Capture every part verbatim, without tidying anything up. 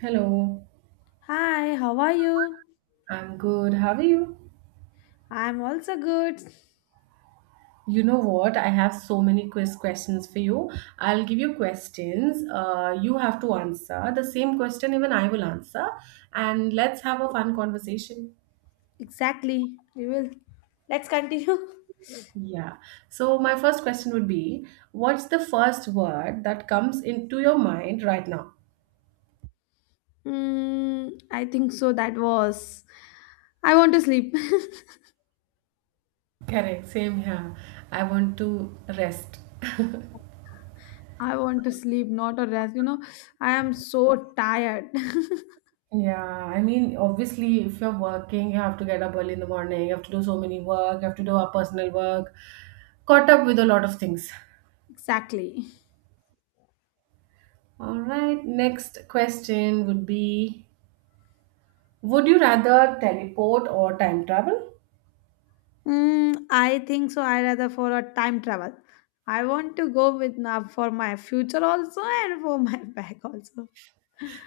Hello, Hi, how are you? I'm good. How are you? I'm also good. You know what? I have so many quiz questions for you. I'll give you questions. Uh, you have to answer the same question, even I will answer. And let's have a fun conversation. Exactly, we will. Let's continue. Yeah. So, my first question would be, what's the first word that comes into your mind right now? Mm, I think so. That was. I want to sleep. Correct. Same here. I want to rest. I want to sleep, not a rest. You know, I am so tired. Yeah, I mean, obviously, if you're working, you have to get up early in the morning, you have to do so many work, you have to do our personal work, caught up with a lot of things. Exactly. All right, next question would be, would you rather teleport or time travel? Mm, I think so. I rather for a time travel. I want to go with now for my future also and for my back also.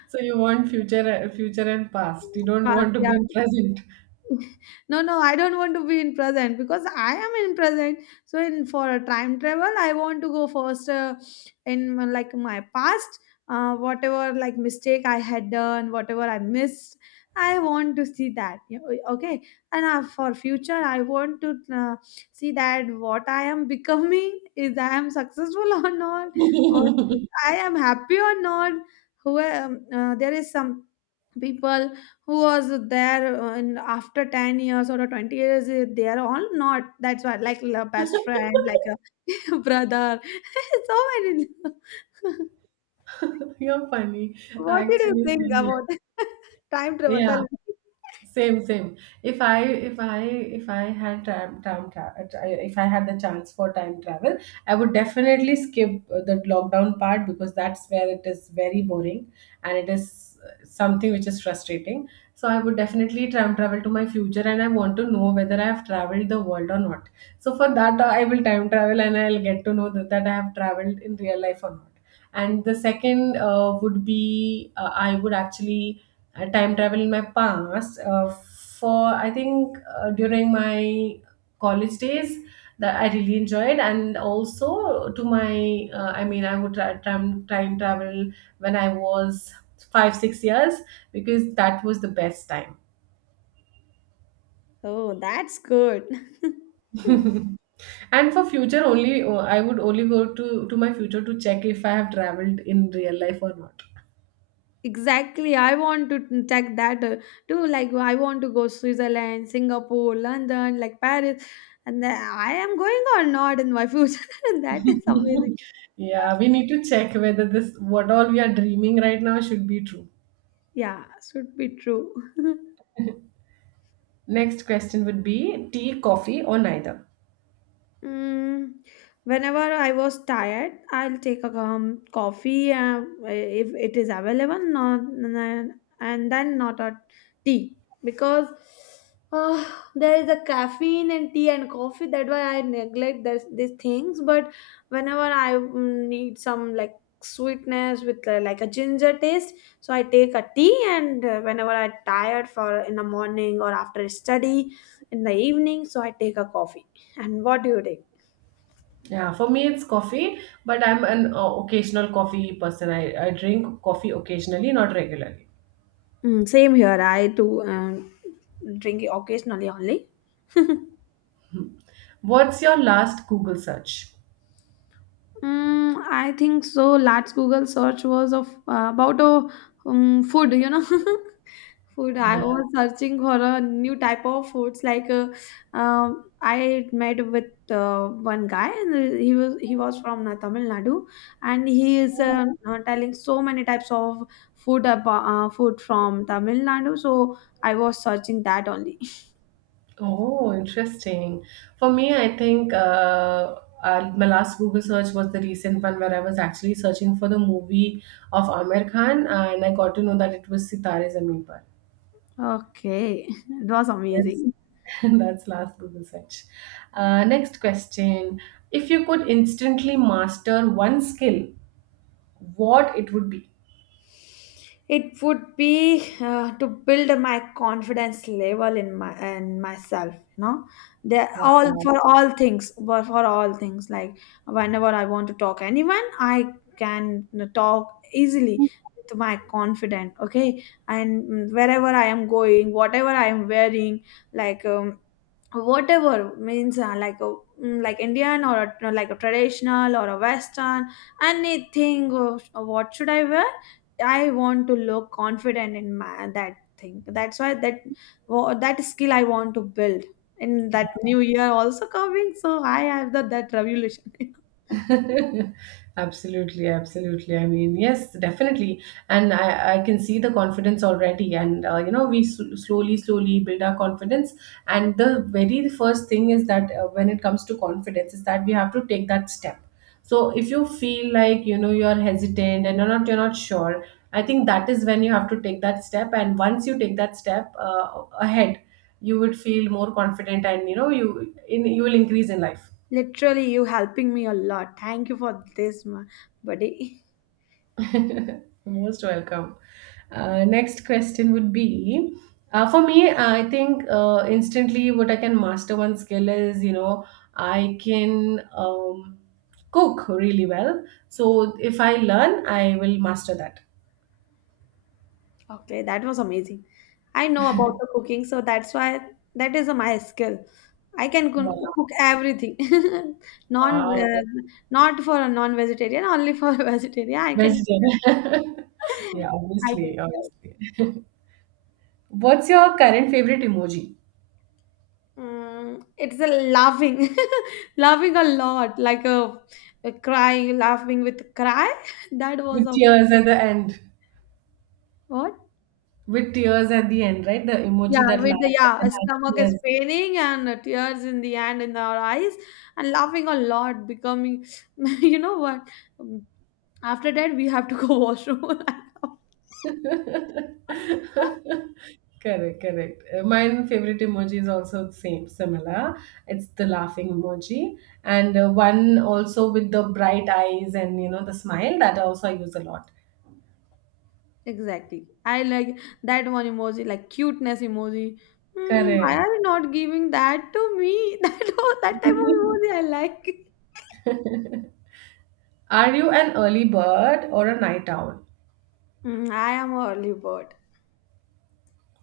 So you want future, future and past. You don't Past, want to yeah. be present. No, no, I don't want to be in present because I am in present. So in for a time travel, I want to go first uh, in my- like my past, uh, whatever like mistake I had done, whatever I missed. I want to see that. you know, Okay, and uh, for future, I want to uh, see that what I am becoming is I am successful or not, what I am happy or not. Who am- uh, there is some people who was there uh, in after ten years or twenty years uh, they are all not, that's why like a best friend like a brother so many. You're funny. What did you Actually, think same here. about time travel, tell Yeah. me? Same, same. If I, if I, if I had time, time, tra- if I had the chance for time travel, I would definitely skip uh, the lockdown part, because that's where it is very boring and it is uh, something which is frustrating. So I would definitely time travel to my future, and I want to know whether I have traveled the world or not. So for that, uh, I will time travel and I'll get to know that, that I have traveled in real life or not. And the second uh, would be uh, I would actually I time travel in my past uh, for, I think, uh, during my college days, that I really enjoyed. And also to my, uh, I mean, I would try time time travel when I was five six years, because that was the best time. Oh, that's good. And for future only, uh, I would only go to to my future, to check if I have traveled in real life or not. Exactly, I want to check that uh, too. Like I want to go Switzerland, Singapore, London, like Paris, and then I am going or not in my future. That is amazing. Yeah, we need to check whether this, what all we are dreaming right now, should be true. Yeah, should be true. Next question would be, tea, coffee, or neither? Mm, whenever I was tired, I'll take a um, coffee uh, if it is available, not, and then not a tea, because uh, there is a caffeine in tea and coffee. That's why I neglect this, these things. But whenever I mm, need some like sweetness with uh, like a ginger taste, so I take a tea. And uh, whenever I tired for in the morning or after study in the evening, so I take a coffee. And what do you take? Yeah, for me it's coffee, but I'm an uh, occasional coffee person. I, I drink coffee occasionally, not regularly. Mm, same here. I too um, drink it occasionally only. What's your last Google search? Mm, I think so. Last Google search was of uh, about a um, food, you know, food. I Yeah. was searching for a new type of foods. Like uh, um I met with uh, one guy, and he was he was from uh, Tamil Nadu, and he is uh, uh, telling so many types of food about uh, food from Tamil Nadu. So I was searching that only. Oh, interesting. For me, I think, uh, uh, my last Google search was the recent one, where I was actually searching for the movie of Amir Khan, and I got to know that it was Sitare Zameen Par. Okay, it was Yes, amazing. that's last Google search. Uh, next question. If you could instantly master one skill, what it would be? It would be uh, to build my confidence level in my and myself. You know, they all Wow. for all things, for for all things. Like whenever I want to talk anyone, I can talk easily with my confident. Okay, and wherever I am going, whatever I am wearing, like um, whatever means uh, like a mm, like Indian or a, like a traditional or a western, anything of, of what should I wear. I want to look confident in my that thing, that's why that wha- that skill I want to build in that new year also coming, so I have the that revolution. Absolutely, absolutely, I mean, yes, definitely. And i i can see the confidence already, and uh, you know, we s- slowly, slowly build our confidence, and the very first thing is that, uh, when it comes to confidence, is that we have to take that step. So if you feel like, you know, you're hesitant and you're not you're not sure, I think that is when you have to take that step, and once you take that step uh, ahead, you would feel more confident, and you know, you in you will increase in life. Literally, you helping me a lot. Thank you for this, my buddy. Most welcome. Uh, next question would be, uh, for me, I think, uh, instantly what I can master one skill is, you know, I can, um, cook really well. So if I learn, I will master that. Okay, that was amazing. I know about the cooking, so that's why that is my skill. I can cook Wow, cook everything. Non, wow, uh, the Not for a non-vegetarian, only for a vegetarian. I can cook vegetarian. everything. Yeah, I can. obviously, obviously. What's your current favorite emoji? Mm, it's a laughing, laughing a lot, like a, a cry, laughing with cry. That was With a tears at the end. what? With tears at the end, right? The Yeah, emoji that with the laughs yeah, a and then has stomach is tears. paining and uh, tears in the hand in our eyes and laughing a lot, becoming you know what? Um, After that, we have to go washroom. Correct, correct. Uh, My favorite emoji is also the same, similar. It's the laughing emoji, and uh, one also with the bright eyes and, you know, the smile, that also I use a lot. Exactly. I like that one emoji, like cuteness emoji. Hmm, why Correct. are you not giving that to me? That, that type of emoji I like. Are you an early bird or a night owl? Hmm, I am a early bird.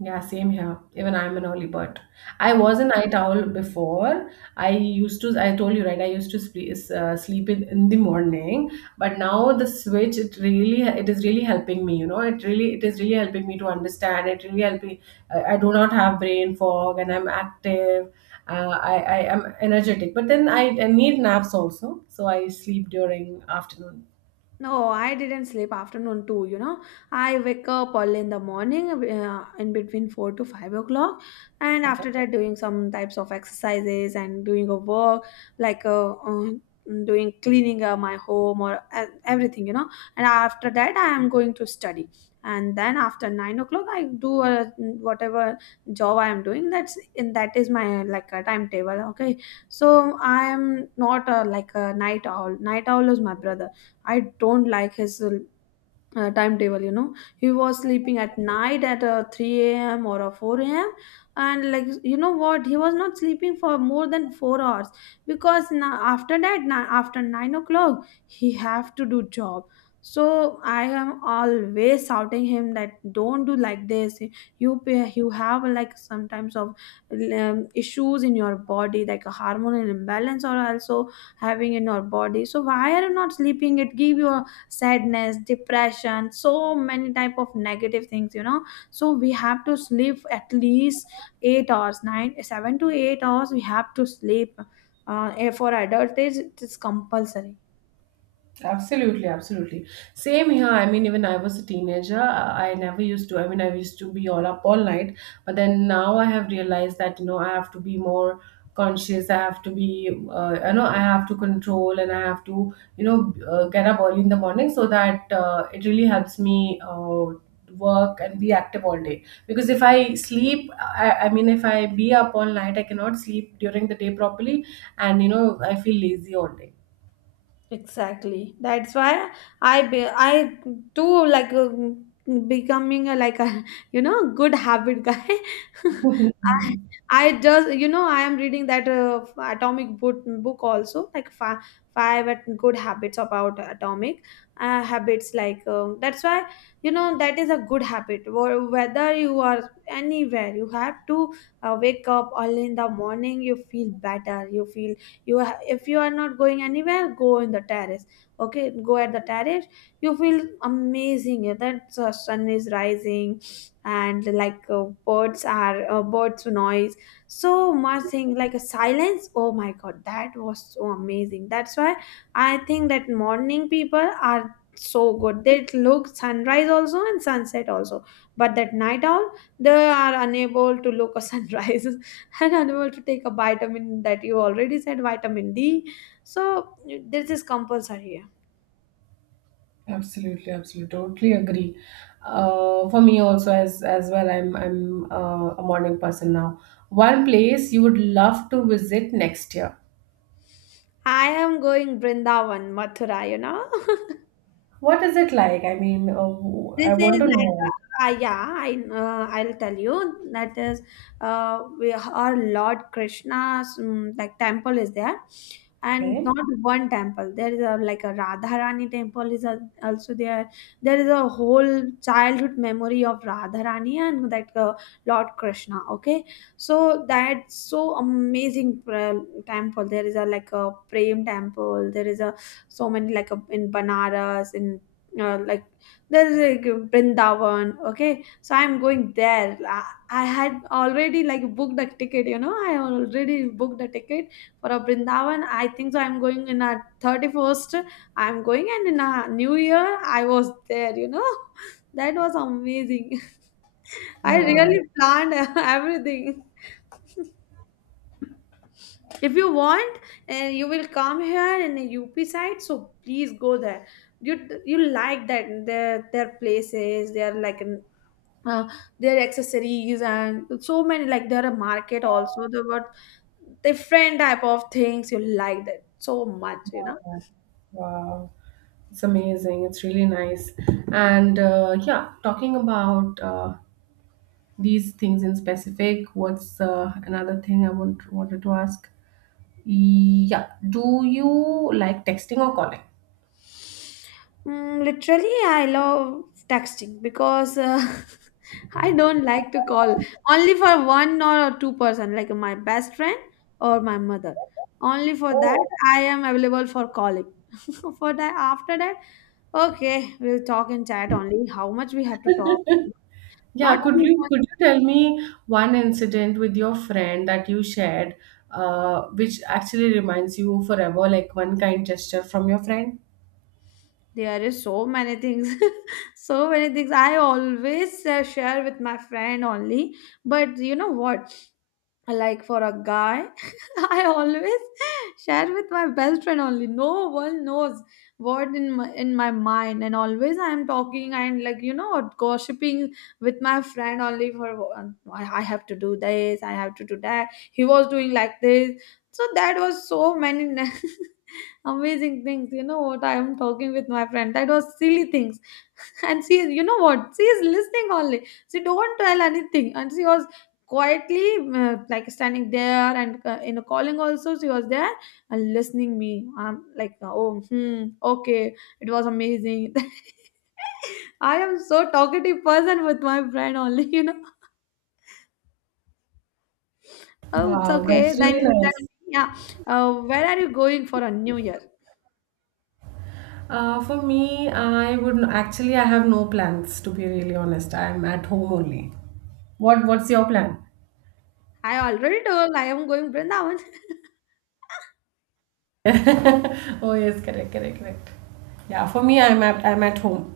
Yeah, same here. Even I'm an early bird. I Yeah. was a night owl before. I used to, I told you, right? I used to sleep, uh, sleep in, in the morning, but now the switch, it really, it is really helping me, you know, it really, it is really helping me to understand. It really helping me. I, I do not have brain fog and I'm active. Uh, I, I am energetic, but then I, I need naps also. So I sleep during afternoon. No, I didn't sleep afternoon too, you know. I wake up early in the morning uh, in between four to five o'clock, and Okay. after that doing some types of exercises and doing a work like uh, uh, doing cleaning uh, my home or uh, everything, you know. And after that I am going to study. And then after nine o'clock I do uh, whatever job I am doing. That's in that is my like a timetable, okay? So I am not uh, like a night owl. Night owl is my brother. I don't like his uh, uh, timetable, you know. He was sleeping at night at uh, three a m or uh, four a m. And, like, you know what? He was not sleeping for more than four hours because na- after that, na- after nine o'clock, he have to do job. So I am always shouting him that don't do like this. You pay- you have like sometimes of um, issues in your body like a hormonal imbalance or also having in your body, so why are you not sleeping? It give you sadness, depression, so many type of negative things, you know. So we have to sleep at least eight hours, nine seven to eight hours we have to sleep, uh, eh, for adult age it is compulsory. Absolutely, absolutely. Same here. I mean, even I was a teenager, I I never used to. I mean, I used to be all up all night, but then now I have realized that, you know, I have to be more conscious. I have to be, uh, you know, I have to control, and I have to, you know, uh, get up early in the morning, so that uh, it really helps me uh, work and be active all day. Because if I sleep, I, I mean, if I be up all night, I cannot sleep during the day properly, and you know, I feel lazy all day. Exactly. That's why I be, I too like uh, becoming a, like a you know good habit guy. I I just, you know, I am reading that uh, atomic book book also, like five five at- good habits about atomic uh, habits like um, that's why, you know, that is a good habit. Wh- whether you are anywhere, you have to uh, wake up early in the morning, you feel better, you feel, you ha- if you are not going anywhere, go in the terrace, okay, go at the terrace, you feel amazing. Yeah, that uh, sun is rising and like uh, birds are uh, birds noise, so much thing like a silence. Oh my god, that was so amazing. That's why I think that morning people are so good, they look sunrise also and sunset also, but that night owl, they are unable to look a sunrise, an animal to take a vitamin that you already said, vitamin D. So this is compulsory. Absolutely, absolutely, totally agree. Uh, for me also, as as well, I'm I'm uh, a morning person now. One place you would love to visit next year. I am going Brindavan, Mathura, you know. What is it like? I mean, uh, I This want is to like, know. uh, uh, yeah, I, uh, I'll tell you that is, uh, we, our Lord Krishna's um, like temple is there, and Okay. not one temple. There is a like a Radharani temple is a, also there. There is a whole childhood memory of Radharani and that uh, Lord Krishna. Okay, so that's so amazing uh, temple. There is a like a Prem temple. There is a so many like a, in Banaras in uh, like there's like Brindavan. Okay, so I'm going there. I, I had already like booked a ticket. You know, I already booked a ticket for a Brindavan. I think so. I'm going in a thirty first. I'm going, and in a New Year, I was there. You know, that was amazing. I really Wow. planned everything. If you want, and you will come here in the U P side, so please go there. You you like that their their places, they are like an uh, their accessories and so many like there are market also. There were different type of things, you like that so much, you know. Wow. Wow. It's amazing. It's really nice. And uh, yeah, talking about, uh, these things in specific, what's, uh, another thing I want wanted to ask? Yeah. Do you like texting or calling? Mm, literally, I love texting because uh, I don't like to call, only for one or two person, like my best friend or my mother. Only for that, I am available for calling. For that, after that, okay, we'll talk in chat only. How much we have to talk? Not Yeah, could too you much. could you tell me one incident with your friend that you shared, uh, which actually reminds you forever, like one kind gesture from your friend? There is so many things, so many things. I always uh, share with my friend only. But you know what? Like for a guy, I always share with my best friend only, no one knows what in my, in my mind, and always I am talking and like, you know, gossiping with my friend only for one. i I have to do this, I have to do that, he was doing like this, so that was so many amazing things, you know what, I am talking with my friend, that was silly things. And she is, you know what, she is listening only, she don't tell anything, and she was quietly, uh, like standing there, and uh, in a calling also she was there and listening me. I'm like, oh, hmm, okay, it was amazing. I am so talkative person with my friend only. You know, oh, it's Wow, okay that's really then. nice. Yeah, uh, where are you going for a new year? Uh, for me, I would actually I have no plans, to be really honest. I'm at home only. What what's your plan? I already told, I am going Brindavan. Oh yes, correct, correct, correct. Yeah, for me, I'm at I'm at home.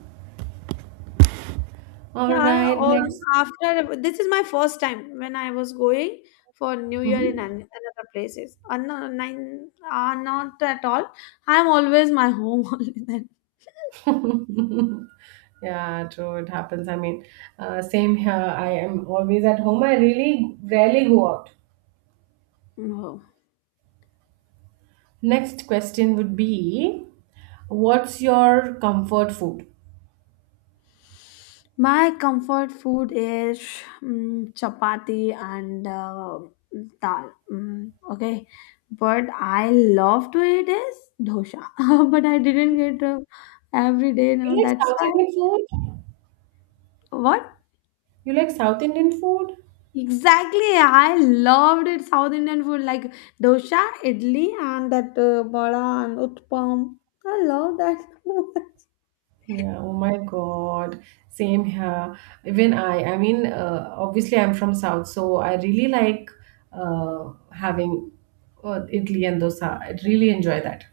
All Yeah, right, or next. after this is my first time when I was going for New Year in an, Mhm. another places. Uh, no, nine, uh, not at all. I'm always my home only then. Yeah, true. It happens. I mean, uh, same here. I am always at home. I really rarely go out. No. Next question would be, what's your comfort food? My comfort food is mm chapati and uh, dal. Mm, okay, but I love to eat is dosa. But I didn't get uh, every day. No, You like that's South why. Indian food? What? You like South Indian food? Exactly, I loved it. South Indian food like dosa, idli, and that uh, vada and utpam. I love that so much. Yeah, oh my God. Same here. Even I, I mean, uh, obviously I'm from South, so I really like uh, having uh, idli and dosa. I really enjoy that.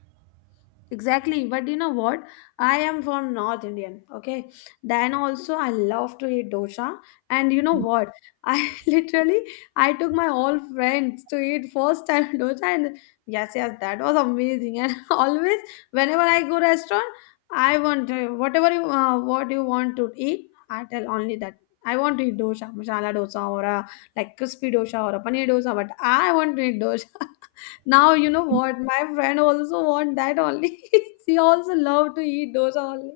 Exactly, but you know what? I am from North Indian, okay? Then also I love to eat dosa. And you know what? I literally I took my all friends to eat first time dosa and yes, yes, that was amazing. And always whenever I go restaurant, I want to, whatever you uh, what you want to eat, I tell only that. I want to eat dosa, masala dosa or a like crispy dosa or a paneer dosa, but I want to eat dosa. Now you know what? My friend also want that only. She also love to eat dosa only.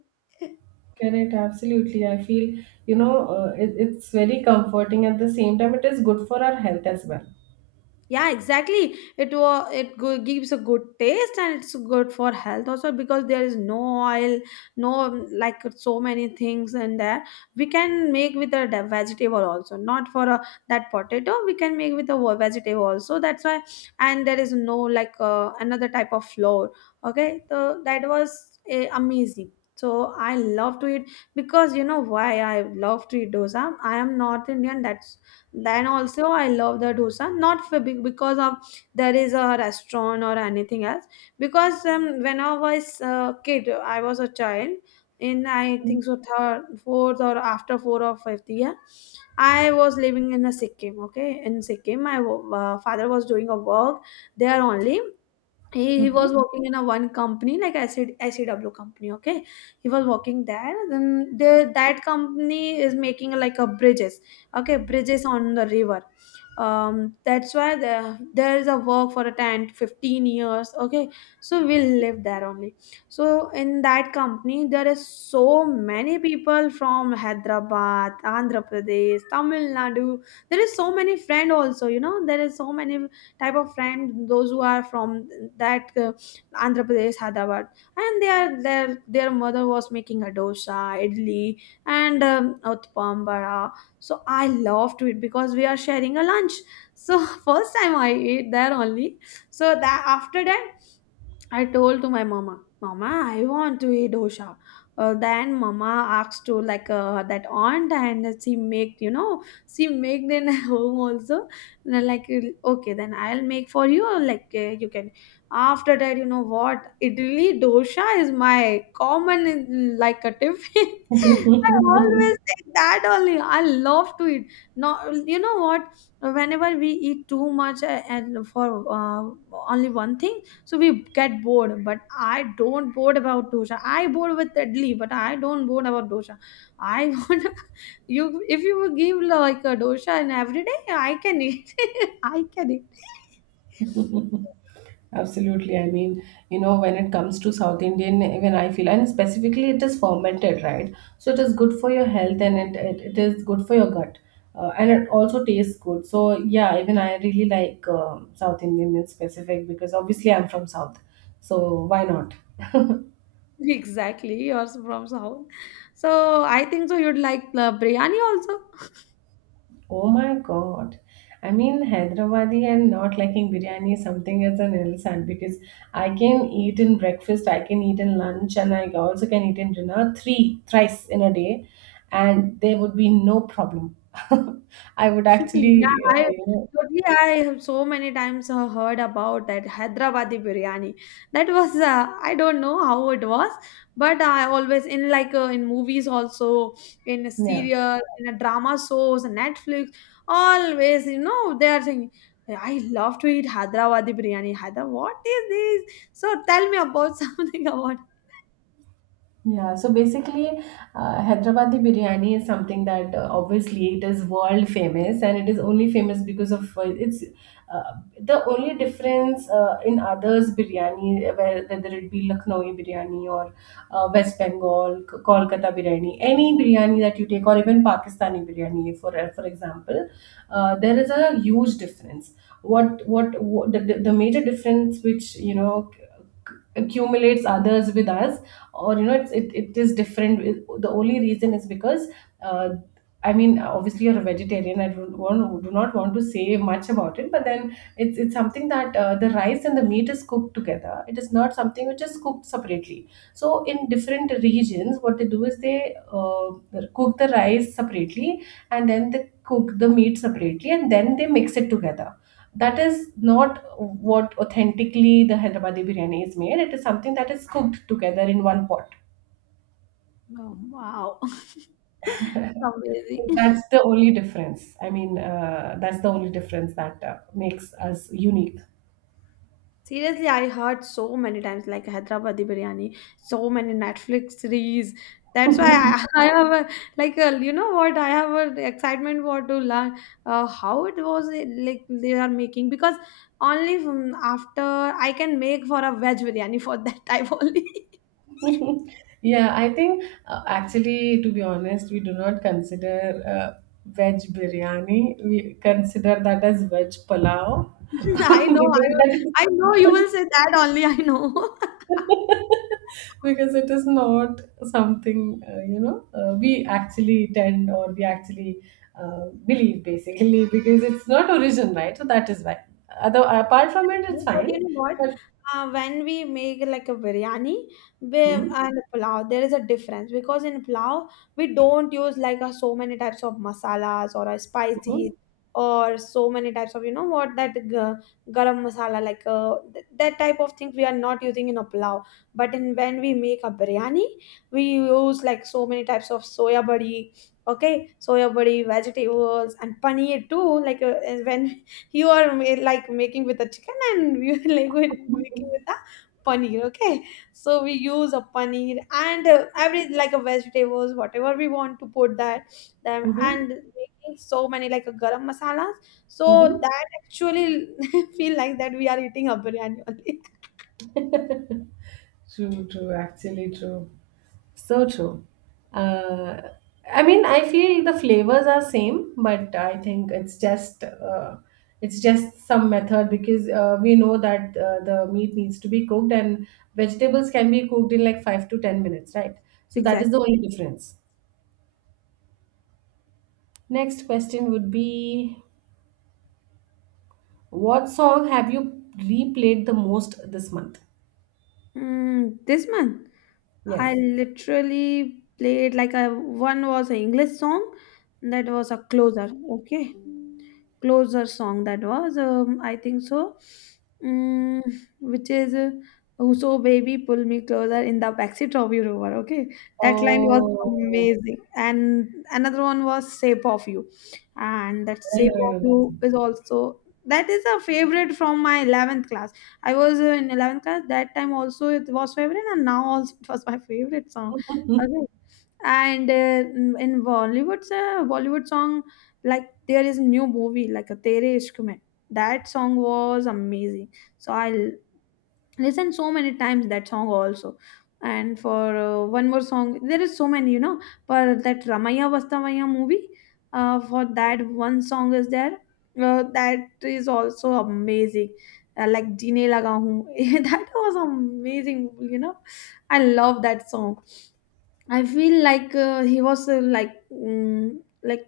Correct, absolutely. I feel, you know, uh, it, it's very comforting. At the same time, it is good for our health as well. Yeah, exactly it was it go- gives a good taste, and it's good for health also because there is no oil, no um, like so many things in there. We can make with a de- vegetable also, not for a, that potato we can make with a wa- vegetable also, that's why. And there is no like uh, another type of flour, okay, so that was uh, amazing, so I love to eat because you know why I love to eat dosa, I am North Indian, that's then also I love the dosa, not for big because of there is a restaurant or anything else. Because um, when I was a kid, I was a child in I think so third, fourth or after four or fifth year, I was living in a Sikkim. Okay, in Sikkim, my wo- uh, father was doing a work there only, he he Mhm. was working in a one company like acid I C W company, okay. He was working there then the that company is making like a bridges, okay, bridges on the river. Um that's why the, there is a work for a ten to fifteen years, okay, so we'll live there only. So in that company there is so many people from Hyderabad, Andhra Pradesh, Tamil Nadu. There is so many friend also, you know, there is so many type of friend those who are from that uh, Andhra Pradesh, Hyderabad, and their their their mother was making a dosa, idli, and um, utpam, vada. So I love to eat because we are sharing a lunch, so first time I ate there only. So that after that I told to my mama, Mama, I want to eat dosha. Uh, then mama asked to like uh, that aunt and she make, you know, she make then home also. And I like, okay, then I'll make for you like uh, you can. After that, you know what, Italy dosha is my common in- like a tiffin. I always take that only. I love to eat. No, you know what, whenever we eat too much uh, and for uh, only one thing, so we get bored, but I don't bored about dosha. I bored with idli, but I don't bored about dosha. I want you if you would give like a dosha and every day I can eat. I can eat. Absolutely. I mean, you know, when it comes to South Indian, when I feel, and specifically it is fermented, right? So it is good for your health, and it, it, it is good for your gut. Uh, and it also tastes good. So, yeah, even I really like, um South Indian in specific, because obviously I'm from South. So, why not? Exactly, yours from South, so I think so you'd like the biryani also. Oh my God. I mean, Hyderabadi and not liking biryani is something as an insult, because I can eat in breakfast, I can eat in lunch, and I also can eat in dinner, three thrice in a day, and there would be no problem. I would Yeah, actually, uh, I you know totally. I have so many times uh, heard about that Hyderabadi biryani. That was uh, I don't know how it was, but I always in like uh, in movies also, in a yeah. serial, in a drama shows, Netflix, always, you know, they are saying I love to eat Hyderabadi biryani. Hyderabad, what is this? So tell me about something about. Yeah, so basically, uh, Hyderabadi biryani is something that, uh, obviously it is world famous, and it is only famous because of, uh, it's uh, the only difference, uh, in others biryani, where- whether it be Lucknowi biryani or, uh, West Bengal, K- Kolkata biryani, any biryani that you take, or even Pakistani biryani, for, uh, for example, uh, there is a huge difference. What what, what the, the the major difference, which, you know, accumulates others with us, or, you know, it's, it, it is different. It- the only reason is, because, uh, I mean, obviously you're a vegetarian, I don't want, do not want to say much about it, but then it's it's something that, uh, the rice and the meat is cooked together, it is not something which is cooked separately. So in different regions, what they do is they, uh, cook the rice separately, and then they cook the meat separately, and then they mix it together. That is not what authentically the Hyderabadi biryani is made. It is something that is cooked together in one pot. Oh, wow, it's amazing. So that's the only difference. I mean, uh, that's the only difference that uh, makes us unique. Seriously, I heard so many times like Hyderabadi biryani, so many Netflix series. That's why I, I have a, like a, you know what, I have an excitement for to learn uh, how it was uh, like they are making, because only from after I can make for a veg biryani for that type only. Yeah, I think, uh, actually, to be honest, we do not consider, uh, veg biryani. We consider that as veg palau, I know I because will- that I know you will is, say that only, I know. because it is not something, uh, you know, uh, we actually tend, or we actually, uh, believe, basically, because it's not origin, right? So that is why. Other, apart from it Chutney, it's but fine, you know what? but. Uh, when we make like a biryani with, Hmm. and pulao, there is a difference because in pulao we don't use like a, so many types of masalas or a Hmm. spices, or so many types of, you know what, that ga- garam masala like uh, th- that type of things we are not using in a pulao. But in when we make a biryani, we use like so many types of soya body, okay, soya body vegetables and paneer too, like uh, when you are ma- like making with the chicken and we are like with- making with the paneer, okay, so we use a paneer and uh, every like a vegetables whatever we want to put that them Hmm. and making so many like a garam masalas. So Hmm. that actually feel like that we are eating a biryani only. True, true, actually true. So true. Uh, I mean, I feel the flavors are same, but I think it's just uh, it's just some method, because, uh, we know that, uh, the meat needs to be cooked, and vegetables can be cooked in like five to ten minutes, right? So that is Exactly. the only difference. Next question would be, what song have you replayed the most this month? Mm, this month, Yes. I literally played like a one was an English song that was a closer. Okay, closer song that was um, I think so, mm, which is uh, "Oh, so baby pull me closer in the backseat of your rover," okay, that line was Oh, amazing. And another one was Shape of You, and that I Shape know, I of know You that. is also that is a favorite from my eleventh class. I was uh, in eleventh class that time also it was favorite and now also it was my favorite song, okay. And uh, in Bollywood's uh, Bollywood song, like there is a new movie like a Tere Ishq Mein. That song was amazing. So I l- listened so many times that song also. And for uh, one more song, there is so many, you know. For that Ramaya Vastavaya movie, uh, for that one song is there. Uh, that is also amazing. Uh, like Jine Laga Hoon. That was amazing, you know. I love that song. I feel like uh, he was uh, like mm, like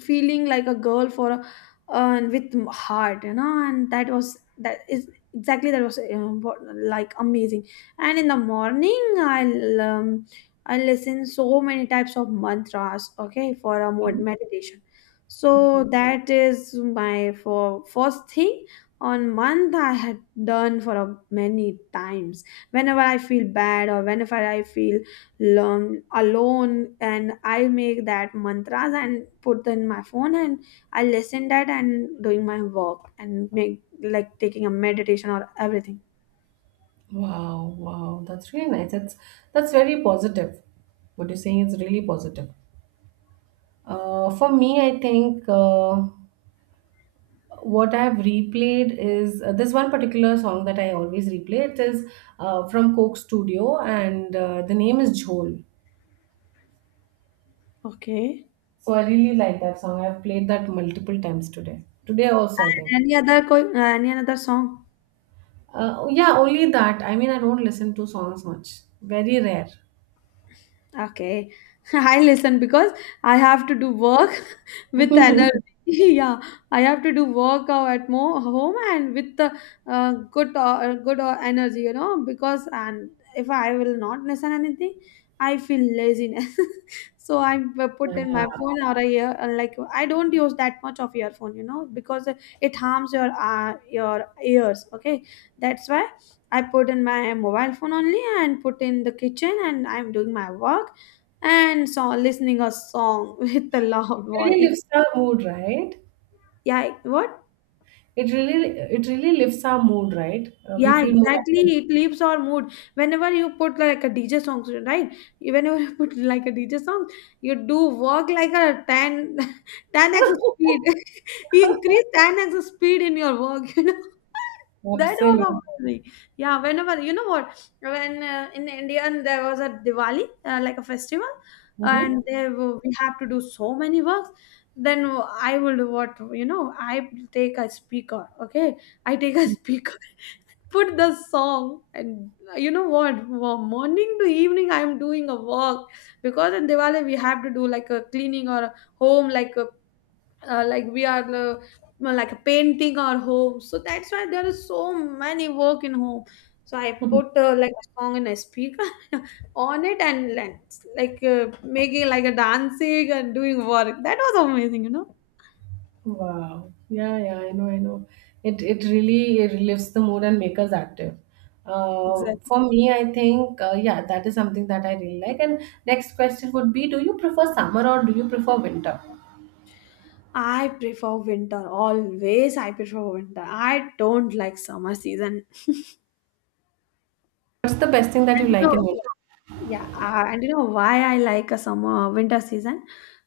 feeling like a girl for a, and with m- heart, you know, and that was that is exactly that was uh, what, like amazing. And in the morning, I'll um, I listen so many types of mantras, okay, for a mod- meditation. So Okay. that is my for first thing on month I had done for a, many times. Whenever I feel bad or whenever I feel learn alone, and I make that mantras and put them in my phone and I listen that and doing my work and make like taking a meditation or everything. Wow, wow, that's really nice. That's that's very positive. What you're saying is really positive. Uh, for me, I think, uh, what I've replayed is, uh, this one particular song that I always replay. It is, uh, from Coke Studio, and, uh, the name is Jhol. Okay. So I really like that song. I've played that multiple times today. Today also, I think. Any other co- any another song? Uh, yeah, only that. I mean, I don't listen to songs much. Very rare. Okay, I listen because I have to do work with energy. Yeah, I have to do work uh, at more home and with the uh, good uh, good uh, energy, you know. Because and if I will not listen anything, I feel laziness. So I p- put in Yeah, my phone or I ear uh, like I don't use that much of earphone, you know, because it harms your uh, your ears. Okay, that's why I put in my mobile phone only and put in the kitchen and I'm doing my work and so listening a song with a loud it voice. really lifts our mood, right? Yeah, what? It really it really lifts our mood, right? Uh, we Yeah, feel more exactly. active. It leaves our mood. Whenever you put like a D J song, right? Whenever you put like a D J song, you do work like a ten ten 10x speed. You increase ten x speed in your work, you know. That Absolutely. was amazing. Yeah, whenever, you know what, when uh, in India there was a Diwali, uh, like a festival, Hmm. and they, w- we have to do so many works, then I would what, you know, I take a speaker, okay? I take a speaker, put the song, and uh, you know what? From morning to evening, I'm doing a walk because in Diwali we have to do like a cleaning or a home, like a uh, like we are uh, like painting our home. So that's why there is so many work in home. So I put uh, like a song in a speaker on it and like like, uh, making like a dancing and doing work. That was amazing, you know. Wow. Yeah, yeah, I know, I know. It it really it lifts the mood and makes us active. Uh, Exactly. for me, I think, uh, yeah, that is something that I really like. And next question would be, do you prefer summer or do you prefer winter? I prefer winter always. I prefer winter. I don't like summer season. What's the best thing that you And like in so, yeah, uh, and you know why I like a summer winter season,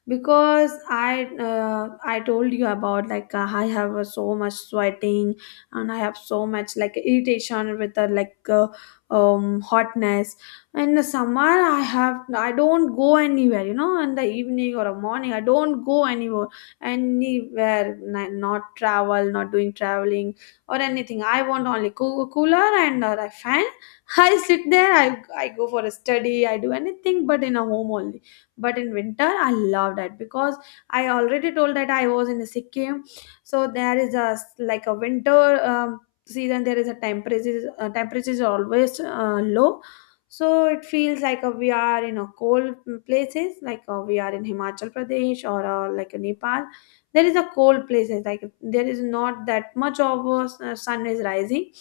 because I uh, I told you about like uh, I have uh, so much sweating, and I have so much like irritation with the like uh, um hotness. In the summer, I have I don't go anywhere. You know, in the evening or a morning, I don't go anywhere anywhere. n- Not travel, not doing traveling or anything. I want only cool cooler and uh, a fan. I sit there, I, I go for a study, I do anything but in a home only. But in winter, I love that because I already told that I was in Sikkim. So there is a s- like a winter um, season, there is a temperature, uh, temperature is always uh, low. So it feels like uh, we are in a cold places, like uh, we are in Himachal Pradesh or uh, like Nepal. There is a cold places, like there is not that much of a s- uh, sun is rising,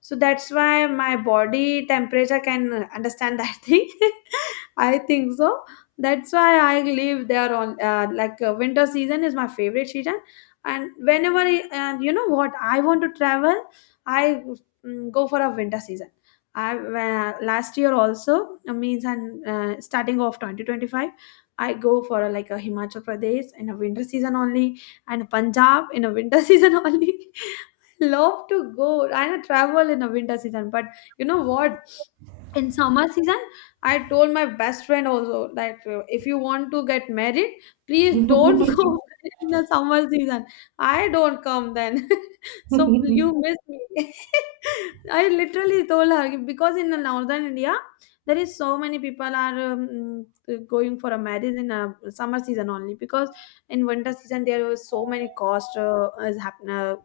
so that's why my body temperature can understand that thing. I think so that's why I live there on uh, like uh, winter season is my favorite season. And whenever I, and you know what, I want to travel, I mm, go for a winter season. I uh, Last year also uh, means and uh, starting of twenty twenty-five, I go for a, like a Himachal Pradesh in a winter season only, and Punjab in a winter season only. Love to go and travel in a winter season. But you know what? In summer season, I told my best friend also that uh, if you want to get married, please don't winter? go in the summer season. I don't come then. So you miss me. I literally told her because in the northern India, there is so many people are um, going for a marriage in a summer season only, because in winter season there was so many cost uh, is happen uh,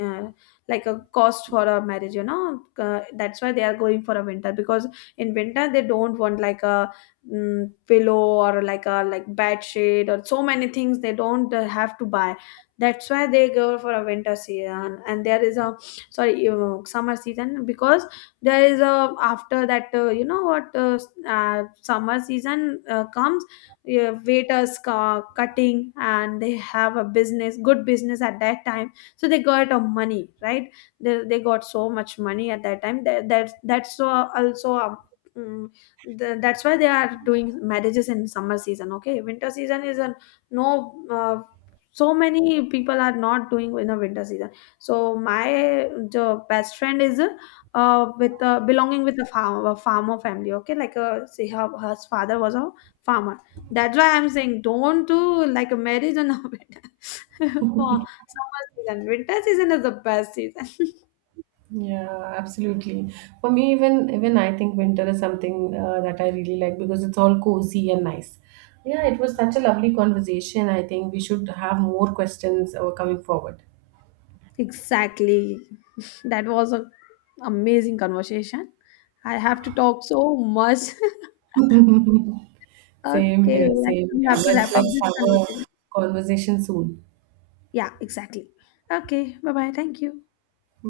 uh, like a cost for a marriage, you know, uh, that's why they are going for a winter because in winter they don't want like a mm, pillow or like a like bed sheet or so many things they don't uh, have to buy, that's why they go for a winter season. And there is a sorry uh, summer season, because there is a after that uh, you know what uh, s- uh, summer season uh, comes uh, waiters ca- cutting and they have a business good business at that time, so they got a money, right? They, they got so much money at that time that, that that's so also um, mm, the, that's why they are doing marriages in summer season, okay. Winter season is a no uh, so many people are not doing in a winter season. So my the best friend is uh, with uh, belonging with a, farm, a farmer family, okay, like uh, see her, her father was a farmer, that's why I'm saying don't do like a marriage on a winter. Summer season, winter season is the best season. Yeah, absolutely. For me, even even I think winter is something, uh, that I really like, because it's all cozy and nice. Yeah, it was such a lovely conversation. I think we should have more questions, uh, coming forward. Exactly. That was an amazing conversation. I have to talk so much. Same Okay, here, let's same. we Yeah, have to let's wrap up let's this have a conversation. conversation soon. Yeah, exactly. Okay, bye bye. Thank you.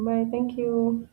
Bye. Thank you.